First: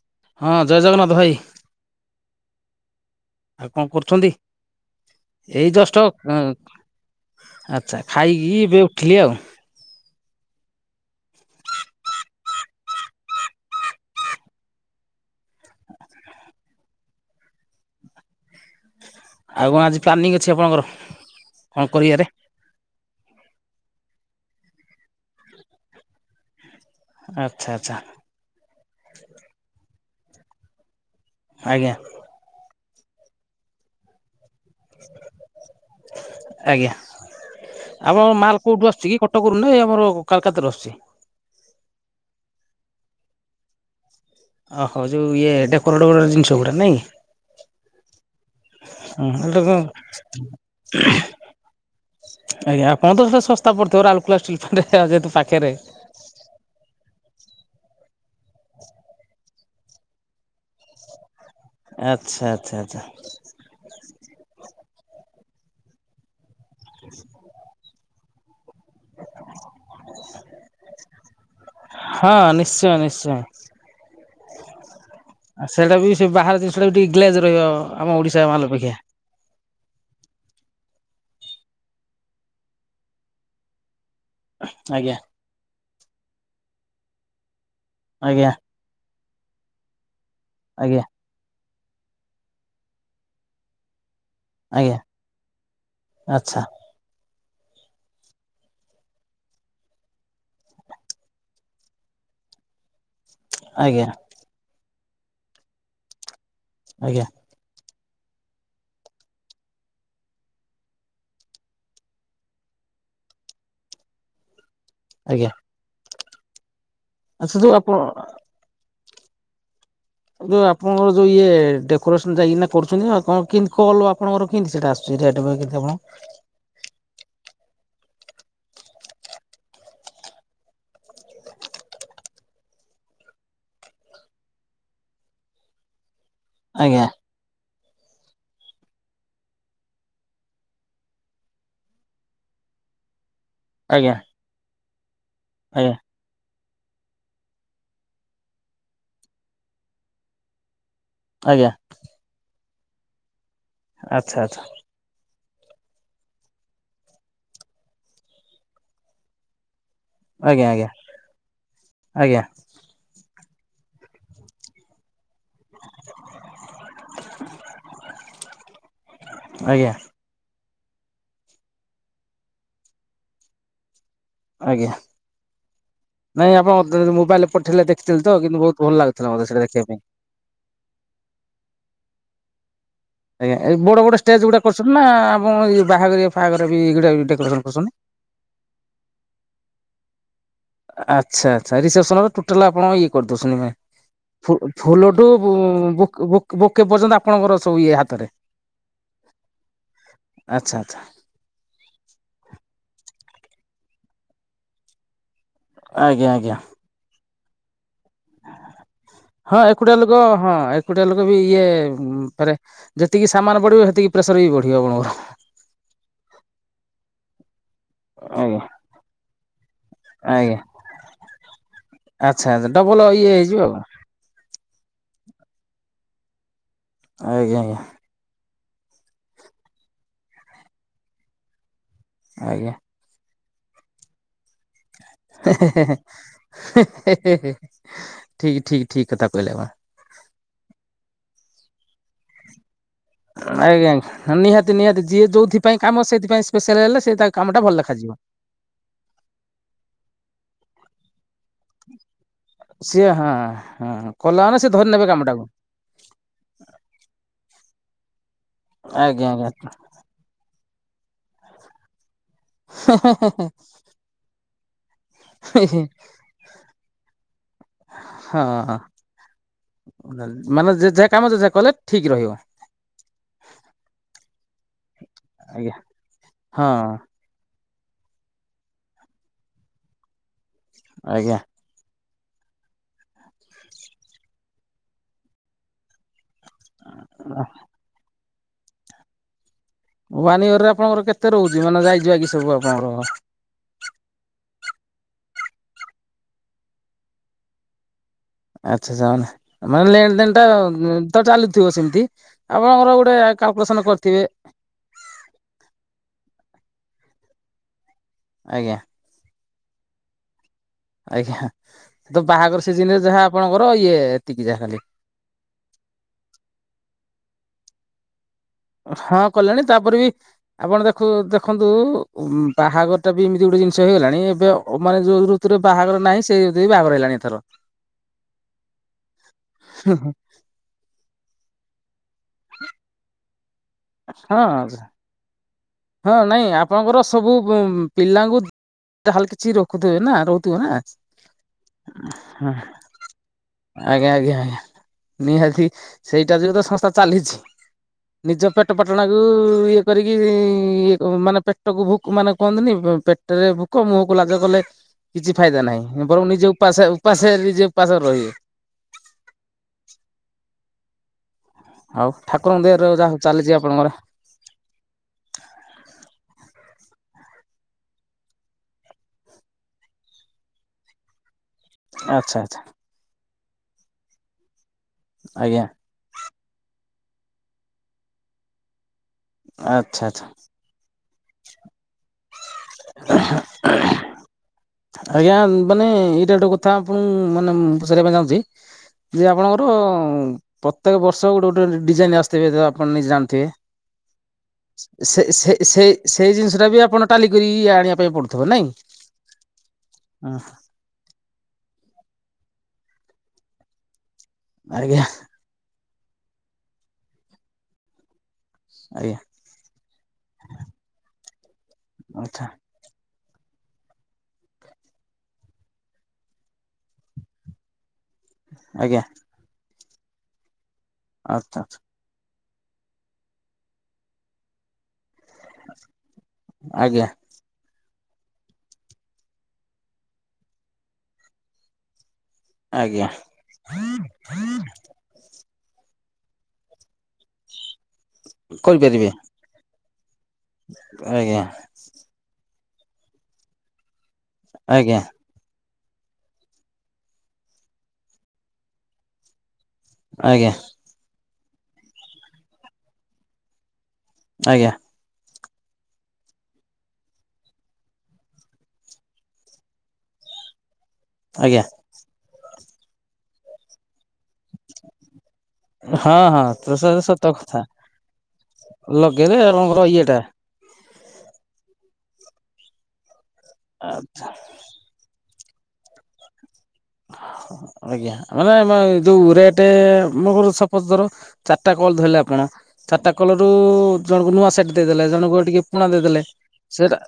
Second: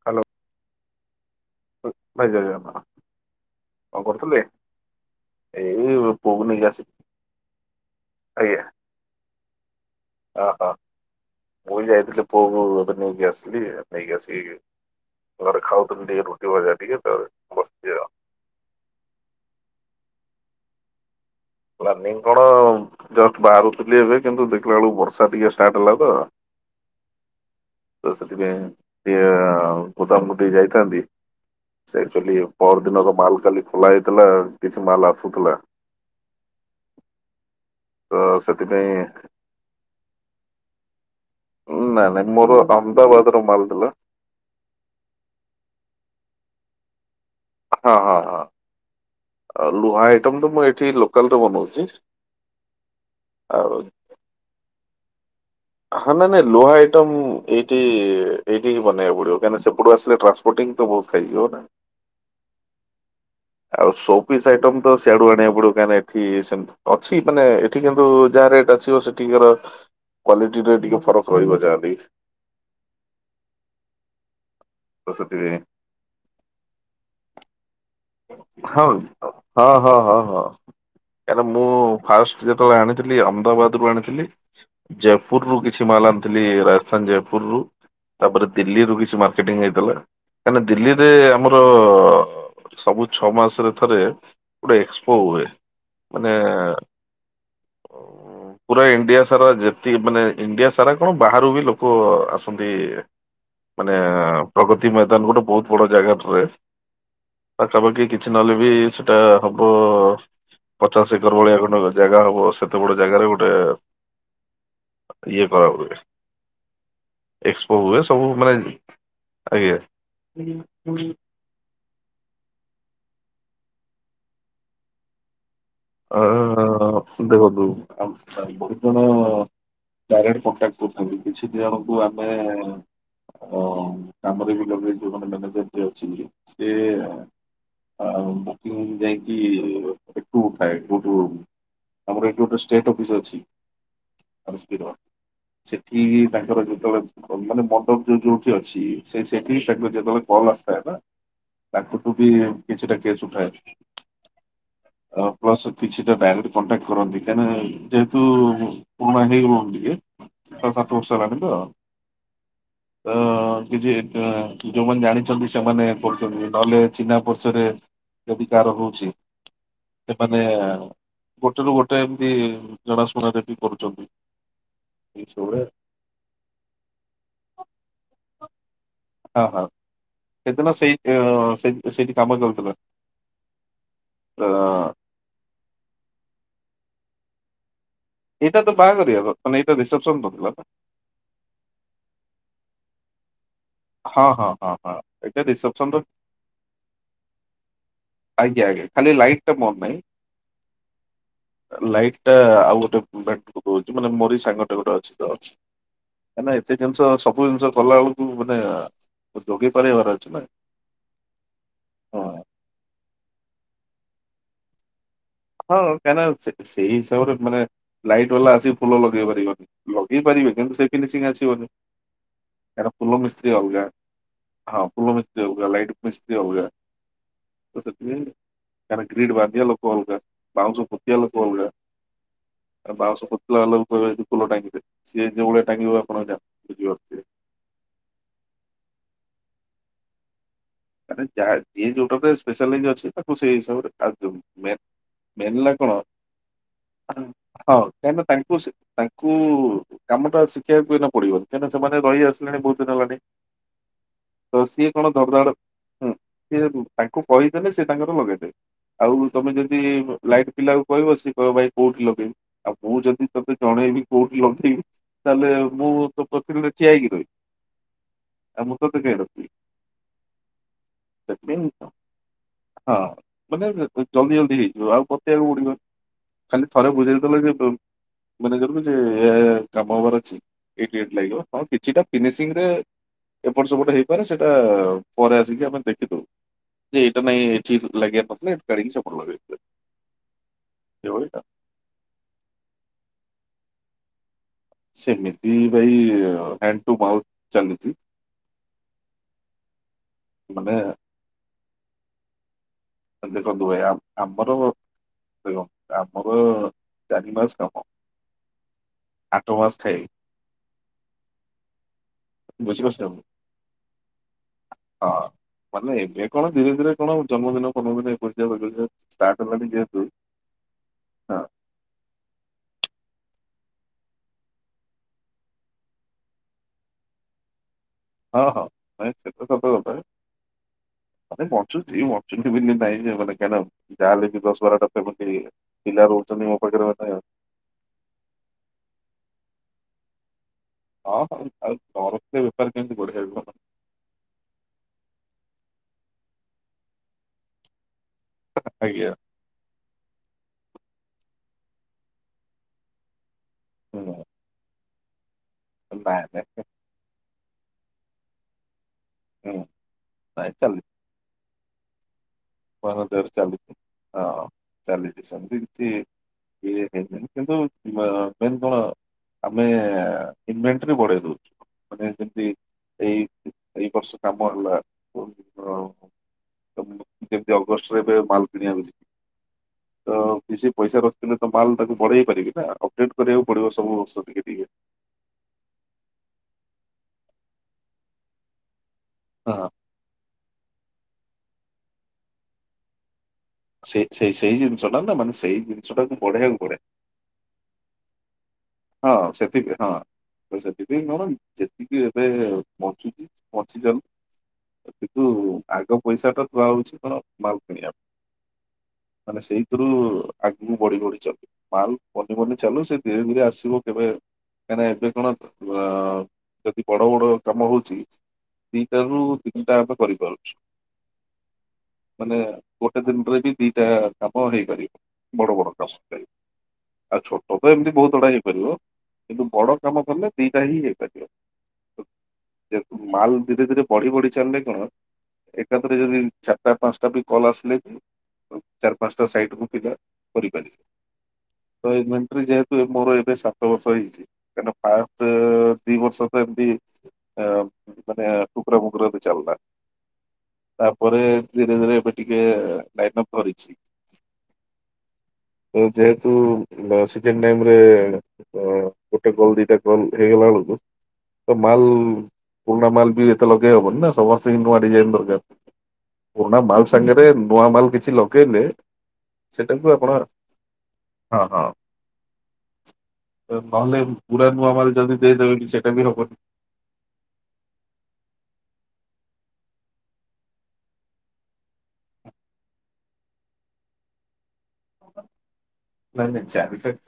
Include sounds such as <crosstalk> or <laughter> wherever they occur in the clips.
Hello ହଁ ଜୟ ଜଗନ୍ନାଥ ଭାଇ ଭୟଜୁ ମ ଆଉ କଣ କରୁଛନ୍ତି ଏଇ ଦଶଟା ପୁଅକୁ ନେଇକି ଆସିଲି ଆଚ୍ଛା ଖାଇକି ଏବେ ଉଠଥିଲି ଆଉ ଓହଁ ମୁଁ ଯାଇଥିଲି ପୁଅ ଏବେ ନେଇକି ଆସଥିଲି ନେଇକି ଆସି ଘରେ ଖାଉଥିଲି ଟିକେ ରୁଟି ଭଜା ଟିକେ ବସିଥି ଆଉ ଆଉ କଣ ଆଜି ପ୍ଲାନିଂ ଅଛି ଆପଣଙ୍କର କଣ ପ୍ଲାନିଂ କରିବାରେ କଣ ଜଷ୍ଟ ବାହାରୁଥିଲି ଏବେ କିନ୍ତୁ ଦେଖିଲା ବେଳକୁ ବର୍ଷା ଟିକେ ଷ୍ଟାର୍ଟ ହେଲା ତ ଆଚ୍ଛା ଆଚ୍ଛା ତ ସେଥିପାଇଁ ଟିକଏ ଗୋଦାମକୁ ଟିକ ଯାଇଥାନ୍ତି ଆଜ୍ଞା ସେଚୁ ପର ଦିନ ମାଲ କାଲି ଖୋଲା ହେଇଥିଲା କିଛି ମାଲ ଆସୁଥିଲା ଆଜ୍ଞା। ତ ଆପଣଙ୍କ ମାଲ କୋଉଠୁ ଆସୁଛି ସେଥିପାଇଁ କି କଟକରୁ ନାଇଁ ଆମର କାଲକାତାରେ ର ଅସଛି ନାଇଁ ନାଇଁ ମୋର ଅହମଦାବାଦ ର ମାଲ ଦେଲା ଓୋ ଯେଉ ଇଏ ଡେକୋରେଟ୍ୋଟ ଜିନଷ ଗୁଡ଼ା ନାଇଁ ହଁ ହଁ ହଁ ହୁଁ ଲୁହା ଆଇଟମ୍ ତ ମୁଁ ଏଠି ଲୋକାଲରେ ବନଉଛି ଆଜ୍ଞା କଣ ତ ସେଟା ଶସ୍ତା ଆଉ ପଡିଥିବ ଆଲୁଲା ଷ୍ଟରେ ଯେହେତୁ ପାଖରେ ହଁ ନାାଇ ନାଇଁ ଲୁହା ଆଇଟମ ଏଇଠି ଏଇଠି ହିଁ ବନେଇବା ପଡିବ କାହିଁକି ସେପଟୁ ଆସିଲେ ଟ୍ରା ୋଟଟିଂ ତ ବହୁ କହିଉ ନା ଆଚ୍ଛା ଆଚ୍ଛା ଆଚଛା ଆଉ ସୋପିସ୍ ଆଇଟମ ତ ସିଆଡୁ ଆଣିବା ପଡିବ କାହିଁକି ଏଠି ସେମିତି ଅଛି ମାନେ ଏଠି କିନ୍ତୁ ଯାହା ରେଟ୍ ଅଛିିବ ସେ ଟିୱର୍ କ୍ଵାଲିଟିରେ ଟିକେ ଫରକ ରହିବ ଯାହାବି। ହଁ ନିଶ୍ଚୟ ନିଶ୍ଚୟ। ତ ସେଥି ପାଇଁ ଆଉ ସେଇଟା ବି ସେ ବାହାର ଜିନିଷଟା ବି ଟିକେ ଗ୍ଲେଜ ରହିବ ଆମ ଓଡ଼ିଶା ମାଲ ହଁ ଅପେକ୍ଷା। ହଁ ହଁ ହଁ ହଁ। କାହିକିଁ ନା ମୁଁ ଫାଷ୍ଟ ଯେତେବେଳେ ଆଣିଥିଲି ଅହମଦାବାଦ ରୁ ଆଣିଥିଲି। ଆଜ୍ଞା ଜୟପୁର ରୁ କିଛି ମାଲ ଆଣିଥିଲି ରାଜସ୍ଥାନ ଜୟପୁର ରୁ ତାପରେ ଆଜ୍ଞା ଦିଲ୍ଲୀରୁୁ କିଛି ମାଲ ର୍କେଟିଂ ହେଇଥିଲା କାହିଁକିନା ଆଜ୍ଞା ଦିଲ୍ଲୀରେ ଆମର ସବୁ ଛଅ ମାସରେ ଥରେ ଗୋଟେ ଆଜ୍ଞା ଏକ୍ସପୋ ହୁଏ ମାନେ ଆଚ୍ଛା। ହଉ। ପୁରା ଇଣ୍ଡିଆ ସାରା ଯେତିକି ମାନେ ଇଣ୍ଡିଆ ସାରା କଣ ବାହାରୁ ବି ଲୋକ ଆସନ୍ତି। ମାନେ ଆଜ୍ଞା ପ୍ରଗତି ମଇଦାନ ଗୋଟେ ବହୁତ ବଡ଼ ଜାଗାଥ୍ରୁ ରେ ଆଜ୍ଞା। ପାଖାପାଖି କିଛି ନହେଲେ ବି ସେଟା ହବ ପଚାଶ ଏକର ଭଳିଆ ଖଣ୍ଡେ ଜାଗା ହବ ସେତେ ବଡ଼ ଜାଗାରେ ଗୋଟେ <inaudible> ଇଏ କରାହୁଏ। ଆଚ୍ଛା ଯୋଉ ଏକ୍ସପୋ ଆପଣ ହୁଏ ସବୁ ମାନେ ଆଜ୍ଞା। ଯୋଉ ଆପଣଙ୍କର ଯୋଉ ଇଏ ଡେ କୋରସନ୍ ଯାଇକିନା କରୁଛନ୍ତି ନା କଣ କେମତି କଲ୍ ଆପଣଙ୍କର କେମିତି ସେଟା ଆସୁଛି <unintelligible> ଅ ଦେଖନ୍ତୁ <unintelligible> ଡାଇରେକ୍ଟ କଣ୍ଟାକ୍ଟ କରୁଥିଲୁ କିଛି ଜଣଙ୍କୁ ଆମେ ଅ କାମରେ ବି ଲଗେଇଛୁ ଯୋଉ <unintelligible> ଅଛି ବି। ସିଏ ଆଜ୍ଞା ଆ ବୁକିଂ କୁ ଯାଇକି ଟୁର ଥାଏ କୋଉଠୁ ଆମର ଏଇଠି ଗୋଟେ ଷ୍ଟେଟ ଅଫିସ ଅଛି। ଆଜ୍ଞା <unintelligible> ଆଜ୍ଞା ସେଠି ତାଙ୍କର ଯେତେବେଳେ। ମାନେ ମଣ୍ଡପ ଯୋଉ ଯୋଉଠି ଅଛି ସେ ସେଠି ତାଙ୍କର ଯେତେବେଳେ କଲ୍ ଆସିଥାଏ ନା। ଆଜ୍ଞା। ତାଙ୍କଠୁ ବି କିଛିଟା କେସ୍ ଉଠାଏ। ଆଚ୍ଛା ଆଚ୍ଛା। ପ୍ଲସ କିଛିଟା ଡାଇରେକ୍ଟ କଣ୍ଟାକ୍ କରନ୍ତି କାହିଁକି ଯେହେତୁ ପୁରୁଣା ହେଇଗଲୁଣୁ ଟିକେ। ଆଜ୍ଞା ପାଞ୍ଚ ସାତ ଆଜ୍ଞା ବର୍ଷ ହେଇ ଗଲାଣି ଆଜ୍ଞା ତ ତ କିଛି ଯୋଉମାନେ ଜାଣିଛନ୍ତି ସେମାନେ କରୁଛନ୍ତି ନହେଲେ ଚିହ୍ନା ପରରିଚୟରେ ଯଦି କାହାର ହଉଛି। ଆଜ୍ଞା। ସେମାନେ ଗୋଟେରୁୁ ଗୋଟେ ଏମିତି ଜଣାଶୁଣାରେ ବି କରୁଛନ୍ତି। ଆଜ୍ଞା। ଇଏ ସେଇଭଳିଆ। ନାଇଁ ଆପଣ ମୋବାଇଲରେ ପଠେଇଲେ ଦେଖଥିଲେ ତ କିନ୍ତୁ ବହୁତ ଭଲ ଲାଗୁଥିଲା ହଁ ମତେ ହଁ ସେଟା ଦେଖିବା ପାଇଁ। ସେଦିନ ସେଇ ସେ ସେଇଠି କାମ ଚାଲୁ। ଆଜ୍ଞା ଏ ବଡ଼ ବଡ଼ ଷ୍ଟେଜ୍ ଗୁଡ଼ା କରୁଛନ୍ତି ନା ଆପଣ ଇଏ ବାହାଘରିଆ ଫାହାଘର ବି ଗୋଟା ଡେକୋରେସନ୍ କରୁଛନ୍ତି। ଏଇଟା ତ ବାହାଘରିଆ ବର୍ତ୍ତମାନ ଏଇଟା ରିସେପ୍ସନ ପଡ଼ିଥିଲା ନା। ଆଚ୍ଛା ଆଚ୍ଛା ରିସେପ୍ସନ ର ଟୋଟାଲ ଆପଣ ଇଏ କରିଦଉଛନ୍ତି। ହଁ ହଁ ଫୁଲ୍ ହଁ ହଁ ଫୁଲଠୁ ଏଇଟା ବୁ ରିସେପସନ ର ବୁକ୍ ବୁକ୍ ବୁକେ ପର୍ଯ୍ୟନ୍ତ ଆପଣଙ୍କର ସବୁ ଇଏ ହାତରେ। ଆଜ୍ଞା ଆଜ୍ଞା ଖାଲି ଲାଇଟ୍ ଟା ମୋର ନାହିଁ। ଆଚ୍ଛା ଆଚ୍ଛା। ଲାଇଟ ଟା ଆଉ ଗୋଟେ ବେଟକୁ ଦଉଛି ମାନେ ମୋରି ସାଙ୍ଗଟେ ଗୋଟେ ଅଛି ତ। ଆଜ୍ଞା ଆଜ୍ଞା ମାନେ ଏତେ ଜିନିଷ ସବୁ ଜିନିଷ କଲା ବେଳକୁ ମାନେ ହଁ ଯୋଗେଇ ଏକୁଟିଆ ଲୋକ ପାରିବାର ଅଛି ନାଁ। ହଁ ଏକୁଟିଆ ଲୋକ ବି ଇଏ ଫେରେ ଯେତିକି ସାମାନ ବଢ଼ିବ ସେତିକି ପ୍ରେସର ବି ବଢ଼ିବ ଆପଣଙ୍କର। ହଁ କାହିଁକି ନା ସେ ସେଇ ହିସାବରେ ମାନେ ଲାଇଟ୍ ବାଲା ଆଜ୍ଞା ଆସି ଫୁଲ ଲଗେଇ ପାରିବେନି ଲଗେଇ ପାରିବେ ଆଜ୍ଞା କିନ୍ତୁ ସେ ଫିନିସିଂ ଆସିବନି। ଆଚ୍ଛା ଆଚ୍ଛା କାହିଁକି ନା ଡବଲ ଫୁଲ ଇଏ ମିସ୍ତ୍ରୀ ହେଇଯିବ ଆଉ ଅଲଗା। ହଁ ଫୁଲୋ ମିସ୍ତ୍ରୀ ଅଲଗା, ଲାଇଟ୍ ମିସ୍ତ୍ରୀ ଅଲଗା ଆଜ୍ଞା ଆଜ୍ଞା ହଁ ତ ସେଥିପାଇଁ। ତାର ଗ୍ରୀଡ ବନ୍ଧୀୟା ଲୋକ ଅଲଗା, ବାଉଁଶ ପୋତୀୟା ଅଲଗା। ଆଜ୍ଞା ବାଉଁଶ ପୋତିଲାବାଲାକୁ କହିବେ ଫୁଲ ଟାଙ୍ଗିଦେ, ସିଏ ଯୋଉ ଭଳିଆ ଟାଙ୍ଗିବ ଠିକ ଆପଣ ଜାଣ ବୁଝିପାରୁଥିବେ ଠିକ ଠିକ କଥା କହିଲେ ଆପଣ। ମାନେ ଯାହା ଯିଏ ଯୋଉଟା ସ୍ପେଶାଲଇଂ ଅଛି। ଖୁସି ହିସାବରେ ଆଜ୍ଞା ଆଉ ଆଜ୍ଞା ନିହାତି ମେନ୍ ନିହାତି ଯିଏ ହେଲା ଯୋଉଥିପାଇଁ କାମ କଣ ସେଇଥିପାଇଁ ସ୍ପେଶାଲ ହେଲେ ସେ ତା କାମଟା ଭଲ ହଁ ଦେଖାଯିବ। କାହିଁନା ତାଙ୍କ ତାଙ୍କୁ ତାଙ୍କୁ କାମଟା ଶିଖେଇବାକୁ ଏଇନା ପଡିବନି କାହିଁକିନା ସେମାନେ ରହିଆସିଥିବେ। ବହୁ ଦିନ ବହୁତ ଦିନ ସିଏ ହେଲାଣି ହଁ ହଁ କଲା ମାନେ ତ ସେ ଧରି ସିଏ ନେବେ କଣ ଧଡ୍ କାମଟାକୁ ଧାଡ ହୁଁ ସେ ତାଙ୍କୁ କହିଦେଲେ ସେ ତାଙ୍କର ଲଗେଇଦେବେ ଆଉ ଆଜ୍ଞା ତମେ ଆଜ୍ଞା। ଯଦି ଲାଇଟ୍ ପିଲା କୁ କହିବ ସିଏ କହିବ ଭାଇ କୋଉଠି ଲଗେଇବି? ଆଉ ମୁଁ ଯଦି ତତେ ଜଣେଇବି କୋଉଠି ଲଗେଇବୁ ତାହେଲେ ମୁଁ ତ ପ୍ରତିଦିନ ଠିଆ ହେଇକି ରହିବି ଆଉ ହଁ ମୁଁ ତୋତେ କାଇଁ ରଖିବି? ମାନେ ଯେ ଯାହା କାମ ଯିଏ ସେଥିପାଇଁ କଲେ ଠିକ ରହିବ। ହଁ ମାନେ ଜଲଦି ଜଲଦି ହେଇଯିବ ଆଉ ବତେଇବାକୁ ପଡ଼ିବନି, ଆଜ୍ଞା ଖାଲି ହଁ ଥରେ ବୁଝେଇଲେ ସେତେବେଳେ ଯେମିତି ମାନେ କାମ ହବାର ଅଛି ଏଇଠି ଏଇଠି ଲାଗିବ। ଆଜ୍ଞା। ହଁ କିଛିଟା ଫିନିସିଂରେ ଏପଟ ସେପଟ ହେଇପାରେ ସେଇଟା ପରେ ଆସିକି ଆମେ ଦେଖିଦଉ। ଯେ ଏଇଟା ନାଇଁ ଏଠି ଲାଗିବାର ନଥିଲା ଏଠୁ କାଢି ସେପଟେ ଲଗେଇଦେ। ୱାନ୍ ଇୟରରେ ଆପଣଙ୍କର କେତେ ରହୁଛି ମାନେ ଯାଇଜୁଆ କରିକି ସବୁ ଆପଣଙ୍କର? ସେମିତି ଭାଇ ହେଣ୍ଡ ଟୁ ମାଉଥ ଚାଲିଛି। ଆଚ୍ଛା ସେମାନେ ମାନେ ଲେନ ଦେନ ମାନେ ଟା ତ ଚାଲୁଥିବ ସେମିତି ଆପଣଙ୍କର ଗୋଟେ ଗୋଟେ କ୍ୟାଲକୁଲେଶନ କରିଥିବେ? ବରଂ ଦେଖ ଆମର ଚାରି ମାସ କାମ ଆଜ୍ଞା। ଆଠ ମାସ ଖାଇ ଆଜ୍ଞା, ତ ବାହାଘର ବୁଝିପାରୁଛନ୍ତି ସିଯିନରେ ଆପଣ? ଯାହା ଆପଣଙ୍କର ଇଏ ଏତିକି ଯାହା ଖାଲି। ହଁ ମାନେ ଏବେ କଣ ଧୀରେ ଧୀରେ କଣ ଜନ୍ମଦିନ ଫନ୍ମଦିନ ଏମିତି <unintelligible> କିଛିଦିନ ହଁ ଷ୍ଟାର୍ଟ କଲେଣି ହେଲାନି ତାପରେ ଯେହେତୁ ବି ଆପଣ ଦେଖୁ ହଁ ଦେଖନ୍ତୁ ଉ ବାହାଘର ଟା ବି ଏମିତି ଗୋଟେ ଜିନିଷ ହେଇଗଲାଣି ଏବେ ମାନେ ଯୋଉଥିରୁ ପ୍ରକୁତରେ ବାହାଘର ନାହିଁ ସେଇ ଅନୁସାରେ ବାହାଘର ହେଲାଣି ଏଥର। ହଁ ହଁ ନାଇଁ ସେତ ସତ କଥା। ମାନେ <unintelligible> ବୋଲି ନାହିଁ ଯେ ମାନେ କ ଯାହାହେଲେ ବି ଦଶ ହଁ ବାରଟା ସେମିତି ପିଲା ହଁ ରହୁଛନ୍ତି ନାଇଁ ମୋ ପାଖରେ ଆପଣଙ୍କର ମାନେ ସବୁ ପିଲାଙ୍କୁ ତାହେଲ କିଛି ରଖୁଥିବେ ନା ରହୁଥିବେ ନା? ହଁ ଆଉ ନ ରଖିଲେ ବେପାର କେମିତି ବଢ଼ିଚାଲିବ? ଆଜ୍ଞା ଆଜ୍ଞା ଆଜ୍ଞା ନିହାତି ସେଇଟା ଯୋଗୁଁ ତ ସସ୍ଥା ଚାଲିଛି। ନିଜ ପେଟ ଆଜ୍ଞା ପାଟଣାକୁ ଇଏ କରିକି। ଏଇ ମାନେ ପେଟକୁ ଭୋକ ମାନେ କୁହନ୍ତିନି ପେଟରେ ଭୋକ ହୁଁ ମୁହଁକୁ ଲାଜ କଲେ କିଛି ଫାଇଦା ନାହିଁ ନାଇଁ ବରଂ ନିଜେ ନାଇଁ ଉପାସେ ଉପାସେ ନିଜେ ଉପାସରେ ରହିବେ। ହୁଁ, ଆ ଚାଲୁ। ହଉ ଠାକୁରଙ୍କ ଦୟାରୁ ଭଲ ଯାହା ଜୋରେ ଚାଲିଛି ଆପଣଙ୍କର। ହଁ ଚାଲିଛି ସେମିତି କିଛି। ଇଏ ହେଇନି କିନ୍ତୁ ମେନ୍ କଣ ଆମେ ଇନଭେଟେରି ବଢେଇଦଉୁ। ମାନେ ଆଚ୍ଛା ଯେମିତି ଆଚ୍ଛା ଏଇ ଏଇ ବର୍ଷ କାମ ହେଲା। ଆଜ୍ଞା। ଓହୋ ଯେମିତି ଅଗଷ୍ଟରେ ଏବେ ମାଲ କିଣିବାକୁଚ ଆଚ୍ଛା ଆଚ୍ଛା କି ସେ ପଇସା ରଖୁଛନ୍ତି ତ ମାଲ ତାକୁ ବଢେଇ ପାରିବି ନା ଅପଡେଟ୍ କରିବାକୁ ପଡିବ ସବୁ ବଧ କି ଟିକେ ଆଜ୍ଞା ମାନେ ଏଇଟା ଗୋଟୋେ କଥା ଆପଣ ମାନେ ମୁଁ ପ ସାରିବା ପାଇଁ ଚାହୁଁଛି ଯେ ଆପଣଙ୍କର ହଁ। ଅଁ, ପ୍ରତ୍ୟେକ ବର୍ଷ ଗୋଟେ ଗୋଟେ ଡିଜାଇନ୍ ଆସିଥିବେ ତ ଆପଣ ନିଜେ ଜାଣିଥିବେ? ସେ ସେଇ ସେଇ ଜିନିଷ ଟା ନା ସେ ମାନେ ସେ ଜିନିଷ ସେଇ ଟାକୁ ସେଇ ବଢେଇବାକୁ ଜିନିଷ ଟା ପଡେ ବି ଆପଣ ଟାଲି କରି ଆଣିବା ପାଇଁ ପଡୁଥିବ ନାଇଁ? ହଁ ସେ ଥିବେ ହଁ ତ ସେ ଏବେ ନ ହଉ ଯେତିକି ଏବେ ବଞ୍ଚୁଚି ବଞ୍ଚି ଯାଉ। ଆଜ୍ଞା କିନ୍ତୁ ଆଗ ପଇସା ତ ପାଉଛି କଣ ମାଲ କିଣିବା ଆଜ୍ଞା। ମାନେ ସେଇଥିରୁ ଆଗକୁ ବଢି ବଢି ଚାଲୁ। ମାଲ ବନି ଆଚ୍ଛା ବନି ଚାଲୁ। ସେ ଧୀରେ ଧୀରେ ଆସ ଥିବ କେବେ କାହିଁକି ନା ଏବେ କଣ ଅ, ଯଦି ବଡ ବଡ କାମ ହଉଛି। ଆଜ୍ଞା ଦିଟା ରୁ ତିନିଟା ଆମେ କରିପାରୁଛୁ। ଆଚ୍ଛା, ଆଚ୍ଛା। ମାନେ ଗୋଟେ ଦିନରେ ବି ଦିଟା କାମ ହେଇପାରିବ। ବଡ ବଡ କାମ <unintelligible> ଆଜ୍ଞା। ଆଉ ଛୋଟ ତ ଏମିତି ବହୁତ ଗୁଡା ହେଇପାରିବ। କିନ୍ତୁ ବଡ କାମ କଲେ ଦିଟା ହିଁ ହେଇପାରିବ। ଯେ ଆଜ୍ଞା ମାଲ ଧୀରେ ଧୀରେ ବଢି ବଢି ଚାଲେ କଣ ଏକାଥରେ ଯଦି ଚାଟା ପାନ୍ସଟା ବି କଲ୍ ଆସିଲେ ବି ଚାରି କରିପାରିବେ ପାନ୍ସଟା ସାଇଟ୍ ରୁ ପିଲା କରିପାରିବେ। ଆଜ୍ଞା ତ ଏ ମେଣ୍ଟ୍ରି ଯେହେତୁ ଏ ମୋର ଏବେ ସାତ ବର୍ଷ ହେଇଛି। କାଇଁନା ପା ଆଜ୍ଞା ତ ଦି ବର୍ଷ ତ ଏମତି ଆ, ମାନେ ଟୁକୁରା ମୁକୁରା ବି ଚାଲଲା। ଆଜ୍ଞା। ତାପରେ ଧୀରେ ଧୀରେ ଏବେ ଟିକେ ଲାଇନ୍ ଅପ୍ ଧରିଛି। ଆଜ୍ଞା। ତ ଯେହେତୁ ଲ-ସଜିନ୍ ଟାଇମ୍ ରେ କଣ ଗୋଟେ କଲ୍ ଦିଟା କଲ୍ ହେଇଗଲା ବେଳକୁ ତ ଆଜ୍ଞା ମାଲ ପୁରୁଣା ମାଲ ବି ଏତେ ଲଗେଇ ହବନି ନା ସମସ୍ତିଙ୍କି ନୂଆ ଡିଜାଇନ୍ ଦରକାର। ହଁ ହଁ ପୁରୁଣା ତ ସେ ମାଲ ସତ ସାଙ୍ଗରେ କଥା ନୂଆ ମାଲ କିଛି ଲଗେଇଲେ ଲଗେଇଲେ ଆପଣଙ୍କର ସେଟାକୁ ଆପଣ <unintelligible> ହଁ, ହଁ। ଏ ନହେଲେ ପୁରା ନୂଆ ମାଲ ଯଦି ଦେଇଦେବେ ବି ସେଟା ବି ହବନି। ହଁ, ହଁ। ଆଜ୍ଞା ମାନେ ମାଏ ଯୋଉ ରେଟେ ମୁଁ କହୁଚ ସପୋଜ୍ ଧର ଚାରଟା କଲ୍ ଧଇଲେ ଆପଣ ଚାଟା କଲ୍ ରୁ ଜଣଙ୍କୁ ନୂଆ ସେଟ୍ ଦେଇଦେଲେ। ଜଣଙ୍କୁ ଓ ଟିକେ ପୁଣା ଦେଇଦେଲେ ନାଇଁ ନାଇଁ ସେଟା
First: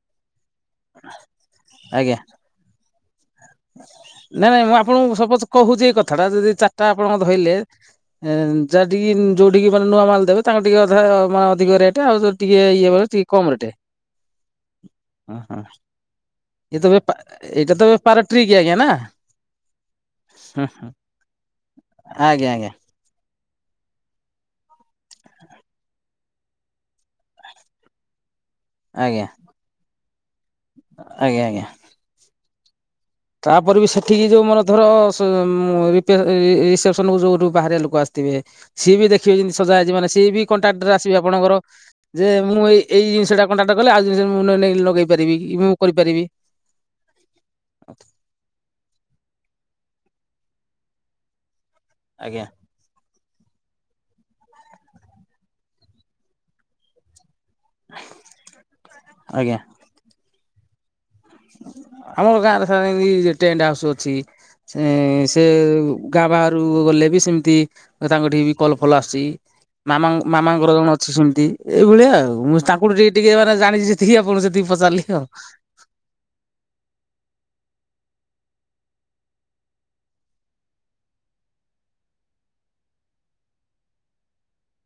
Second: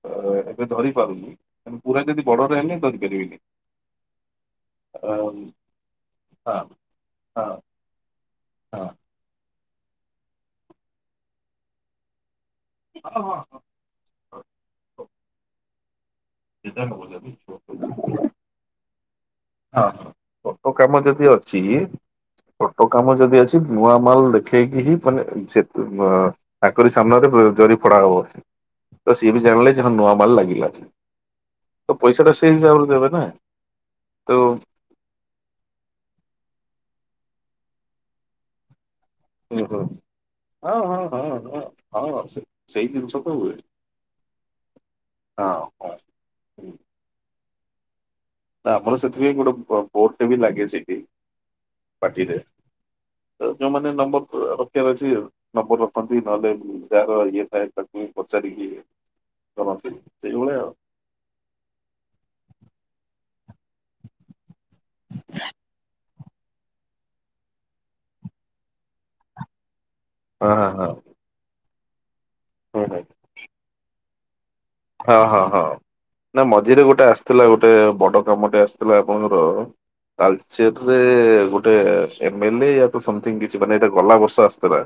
ଅ, ଏବେ ଧରି ପାରୁନି। ଏ ମୁଁ ପୁରା ଆଜ୍ଞା ଯଦି ବଡରେ ହେନେ ଧରି ପାରିବିନି। ନାଇଁ ନାଇଁ ମୁଁ ହଁ ଆପଣଙ୍କୁ ସପୋଜ୍ କହୁଛି ଏଇ କଥା ଟା। ଯଦି ହଁ ଚାଟା ଆପଣଙ୍କ ଧଇଲେ ହଁ। ଏନ୍ ଯା ଟିକି ଇନ୍ ଯୋଉଠିକି ମାନେ ନୂଆ ମାଲ ଦେବେ ତାଙ୍କ ଟିକେ ଅଧାୟ ମାନେ ଅଧିକ ରେଟେ। ଆଉ ଯଦି ଟିକେ ଇଏ ବାଲା ହଁ ଟିକେ କମ୍ ହଁ ରେଟେ? ହଁ, ହଁ, ଇଏ ତ ବେପା ଏ, ଏ, ଏଇଟା ତ ବେ ପାରାଟ୍ରିକ୍ ଆଜ୍ଞା ନା? ହଁ, ହଁ, ହଁ ଫଟୋ କାମ ଯଦି ଅଛି, ଆଜ୍ଞା ଆଜ୍ଞା। ଫଟୋ କାମ ଯଦି ଅଛି ନୂଆ ମାଲ ଦେଖେଇକି ହିଁ ମାନେ ସେ <unintelligible> ଚାକରି ସାମ୍ନାରେ ବୋ-ଜରି ଫଡା ହବ। ତ ଆଜ୍ଞା ସିଏ ବି ଜାଣିଲେ ଯେ ହଁ ନୂଆ ମାଲ ଲାଗିଲା। ଆଜ୍ଞା, ଆଜ୍ଞା। ତ ପଇସା ଟା ସେଇ ହିସାବରେ ଦେବେ ନା। ତାପରେ ବି ସେଠିକି ତ ଯୋଉ ମୋର ଧର ସ ମୁଁ ଉଁ, ଅ, ରିପିଆର ଏଇ <unintelligible> ସନକୁ ଯୋଉଠୁ ବାହାରିଆ ଲୋକ ଆସିଥିବେ ସିଏ ବି ଦେଖିବେ ଯେମତି ସଜା ହେଇଛି। ମାନେ ସିଏ ବି ହଁ କଣ୍ଟ୍ରାକ୍ଟ ରେ ହଁ ଆସିବେ ଆପଣଙ୍କର। ହଁ ହଁ ହଁ ଯେ ସେ ମୁଁ ଏଇ ସେଇ ଏଇ ତ ଜିନିଷ ଟା ହୁଏ କଣ୍ଟାକ୍ଟ କଲେ ଆଉ ଜିନିଷ ମୁଁ ନ- ନେଇକି ଲଗେଇ ପାରିବି ହଁ କି ମୁଁ ହଁ। କରିପାରିବି। <inaudible> ତ ଆମର ସେଥିପାଇଁ ଗୋଟେ ବୋ- ବୋର୍ଡ ବି ଲାଗେ ସେଠି ପାର୍ଟିରେ। ଆଜ୍ଞା ଅ, ଯୋଉମାନେ ନମ୍ବର୍ ରଖିବାର ଅଛି ନମ୍ବର୍ ରଖନ୍ତି। ନହେଲେ ଉଁ, ଯାହାର ଇଏ ଥାଏ ତାକୁ ପଚାରିକି କରନ୍ତି ସେଇଭଳିଆ ଉ ଆମର ଗାଁରେ ସତି ଟେଣ୍ଟ ହାଉସ ଅଛି ସେ ଗାଁ ବାହାରୁକୁ ଗଲେ ବି ସେମିତି ତାଙ୍କଠିକି ବି କଲ ଫଲ ଆସୁଛି ମାମା ହଁ ମାମାଙ୍କର ଜଣେ ହଁ ଅଛି ସେମିତି ଏଇଭଳିଆ ଆଉ ମୁଁ ତାଙ୍କୁ ଟିକେ ଟିକେ ମାନେ ଜାଣିଛି ସେତିକି ଆପଣ ହଁ ହଁ ହଁ ନା ମଝିରେ ଗୋଟେ ଆସିଥିଲା ଗୋଟେ ବଡ କାମଟେ ଆସିଥିଲା ଆପଣଙ୍କର ତାଲଚରରେ ଗୋଟେ ଏମିଲି କିଛି ମାନେ ଏଇଟା ଗଲା ବର୍ଷ ଆସିଥିଲା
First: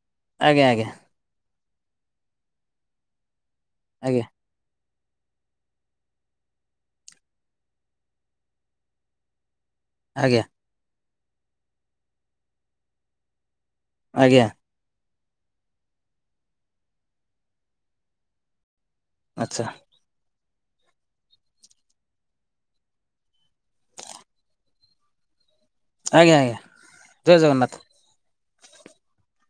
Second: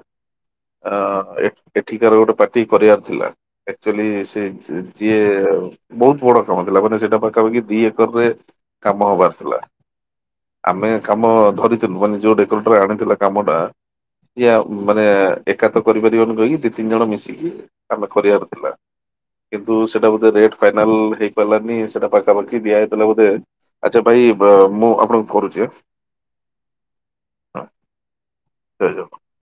ଆଜ୍ଞା ଆଜ୍ଞା ଅ ଏଠିକାର ଗୋଟେ ପାର୍ଟି କରିବାର ଥିଲା ଅକ୍ଚୁଆଲି ଆଜ୍ଞା ସେ ଯିଏ ବହୁତ ବଡ କାମ ଥିଲା ମାନେ ସେଟା ପାଖାକି ଦି ଏକରରେ କାମ ହବାର ଥିଲା ଆଜ୍ଞା ଆମେ କାମ ଧରିଥିଲୁ ମାନେ ଯୋଉ ରେକଡରେ ଆଣିଥିଲା କାମ ଟା ଆଜ୍ଞା ଇା ମାନେ ଏକାତ କରିପାରିବନି କହିକି ଦି ତିନି ଜଣ ମିଶିକି ଆମେ କରିବାର ଥିଲା ଆଚ୍ଛା କିନ୍ତୁ ସେଟା ବୋଧେ ରେଟ୍ ଫାଇନାଲ ହେଇ ପାରିଲାନି ସେଟା ପାଖାପାଖି ଦିଆ ହେଇଥିଲା ବୋଧେ ଆଚ୍ଛା ଭାଇ ମୁଁ ଆପଣଙ୍କୁ କରୁଛି ଆଜ୍ଞା ଆଜ୍ଞା ଜୟ ହଁ, ଜଗନ୍ନାଥ ଜୟ ଜ